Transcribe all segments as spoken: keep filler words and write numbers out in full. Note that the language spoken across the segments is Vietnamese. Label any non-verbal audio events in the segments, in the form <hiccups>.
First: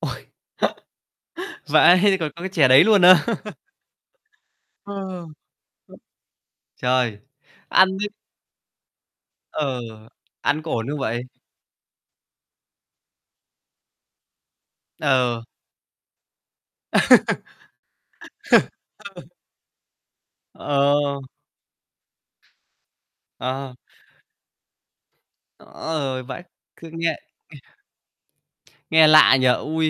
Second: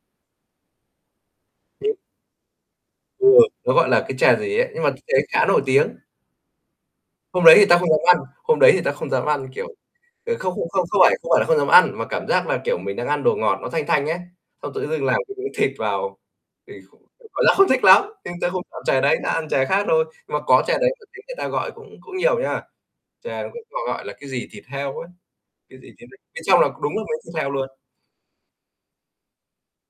Ôi, <chuckles> <hiccups> vãi, ê, còn có cái chè đấy luôn á? Đúng rồi. <chuckles> Nó gọi là cái chè gì ấy, nhưng mà t Ờ. thấy khá nổi tiếng. Trời, Hôm đấy thì tao không ăn dám thế ăn, hôm đấy thì tao không dám ăn, kiểu, Ừ, kiểu, không ăn không có không ổn không không phải vậy? không phải là không dám ăn, mà cảm giác là, kiểu, mình đang ăn đồ ngọt nó thanh thanh ấy, xong tự dưng làm cái Ừ. miếng thịt vào, thì cũng cảm giác không thích lắm. Nhưng tao không ăn chè đấy, tao <laughs> Ờ. ăn chè khác thôi. Nhưng mà có chè đấy mà thấy Ờ. người ta gọi cũng cũng nhiều nha. Chè cũng Ờ. họ gọi là cái gì thịt heo ấy, cái gì, cái Ờ, bên vãi, trong là cứ đúng là nghe miếng thịt heo luôn. Nghe lạ nhỉ? Ui,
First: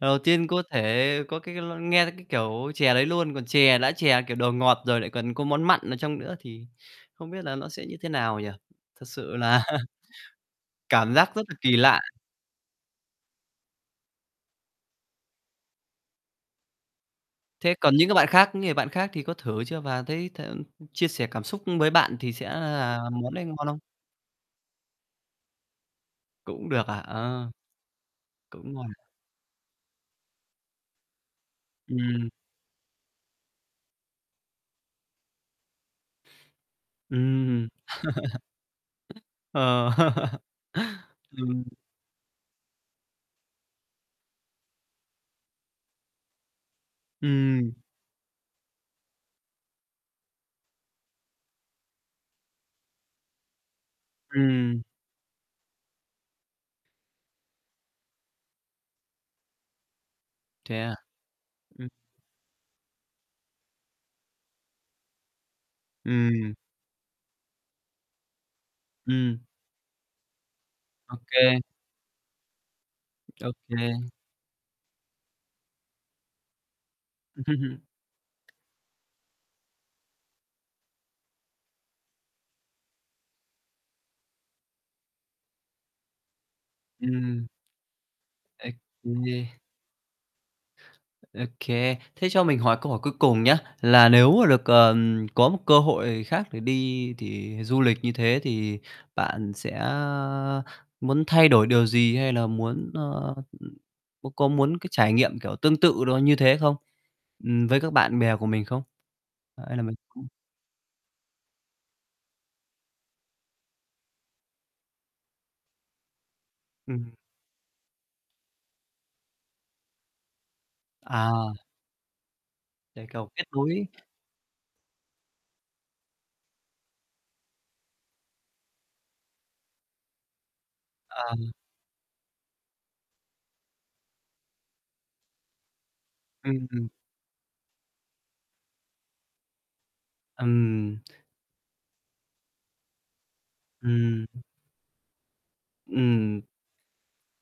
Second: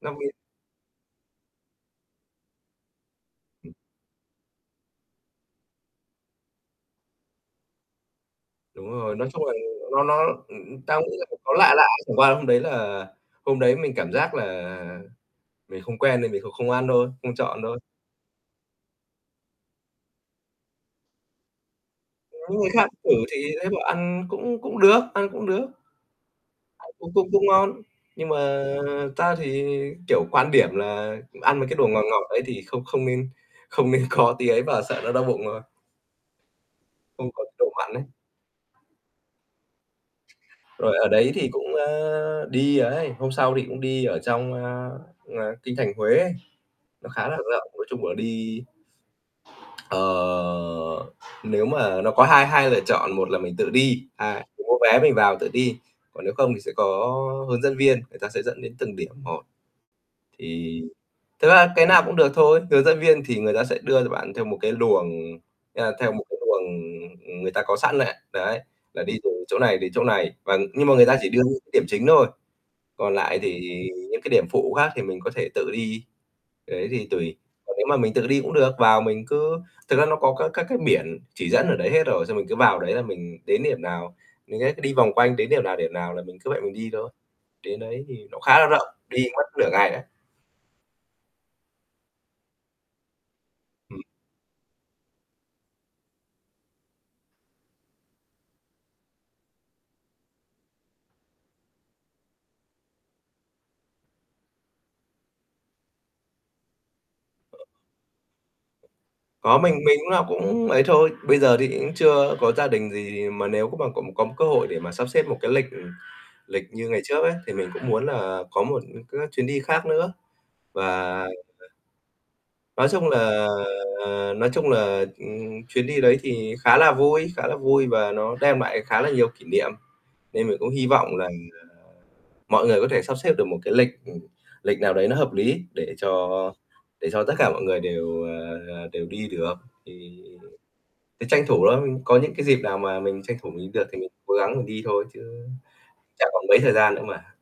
lần năm đầu miếng. tiên có thể có cái l nghe thấy cái kiểu chè đấy luôn, còn chè đã chè, kiểu, đồ ngọt rồi lại còn có món mặn ở trong nữa, thì không biết là nó sẽ như thế nào nhỉ? Đúng Thật rồi, nói sự chung là là nó nó, ừm, tao nghĩ cảm là giác phải rất có là lạ kỳ lạ, lạ. chẳng qua hôm đấy là hôm đấy mình cảm giác là mình không quen nên mình kh không ăn thôi, không chọn Thế thôi. còn những cái bạn khác những người bạn khác thì có thử chưa và thấy th ưm, chia sẻ cảm xúc với bạn thì sẽ Những người khác là thử món thì đấy ngon thấy không? bảo ăn cũng cũng được ăn cũng được. Cũng được Ăn à? cũng cũng cũng Ờ, ngon, nhưng mà cũng ngon à? tao thì, kiểu, quan điểm là ăn mấy cái đồ ngọt ngọt Ừm. ấy thì không không nên không nên có tí ấy vào, sợ nó đau bụng thôi. Không có độ Ừm. mặn ấy. <chuckles> Ờ. <chuckles> Rồi, ở đấy thì Ừm. cũng, ơ, đi ấy, hôm sau thì cũng đi ở trong, ơ, ờ, kinh thành Huế ấy, nó khá là rộng. Ừm. Nói chung là đi ờ, nếu mà nó có hai hai lựa chọn, một là mình tự đi, ha mình mua Ừm. vé mình vào tự đi, còn nếu không thì sẽ có hướng dẫn viên, người ta sẽ dẫn đến từng điểm một. Thế Thì à? thực ra cái Ừm. nào cũng được thôi, hướng dẫn viên thì người ta sẽ đưa cho bạn theo một cái luồng, a, theo một cái Ừm. luồng, ừm, người ta có sẵn này. Đấy, là đi từ Ừm. chỗ này đến chỗ này, và nhưng mà người Ô ta chỉ đưa những kê. điểm chính thôi, còn lại Ô thì kê. những cái điểm phụ khác thì mình có thể tự đi, đấy thì tùy. Còn nếu mà mình tự đi <chuckles> cũng được, vào mình cứ thực ra nó có các các cái biển chỉ dẫn ở đấy hết rồi, xong mình cứ vào đấy là mình đến điểm nào, mình đấy cứ đi vòng quanh đến điểm nào, điểm nào là mình cứ vậy mình đi thôi. Ừm. Đến đấy thì nó khá là Ê, rộng, đi mất <unintelligible> nửa ngày đấy. Ô kê, thế cho mình hỏi câu hỏi cuối cùng nhá, Ừm. là nếu mà được, ờm, có một cơ hội khác để đi, thì du lịch như thế, thì bạn sẽ, a, muốn thay đổi điều gì hay là muốn, ơ, ừm, có có muốn cái trải nghiệm kiểu tương tự đó như thế không? Ừm, với các bạn bè của mình không? Có mình Hay là mình mình lúc nào cũng cũng ấy thôi, bây giờ thì cũng chưa có gia đình gì, mà nếu có mà cũng có một cơ hội để mà sắp xếp một cái lịch, ừm, lịch như ngày Ừm. trước ấy thì mình cũng muốn là có một cái chuyến đi khác nữa. Và À. ờ. Nói Để, chung kiểu, kết là nối. nói chung là, ừm, chuyến đi đấy thì khá là vui khá là vui và nó đem lại khá là nhiều kỷ niệm. Nên mình cũng hi vọng là À. mọi người có thể sắp xếp được một cái lịch, ừm, lịch nào đấy nó hợp lý để cho Ừm, ừm. để cho tất cả mọi người đều, ờ, đều đi được. Thì Ừm. cái, tranh thủ thôi, có những cái dịp nào mà mình tranh thủ mình đi được thì Ừm. cố Ừm. gắng mình đi thôi, chứ chẳng Ừm. còn mấy thời gian nữa mà.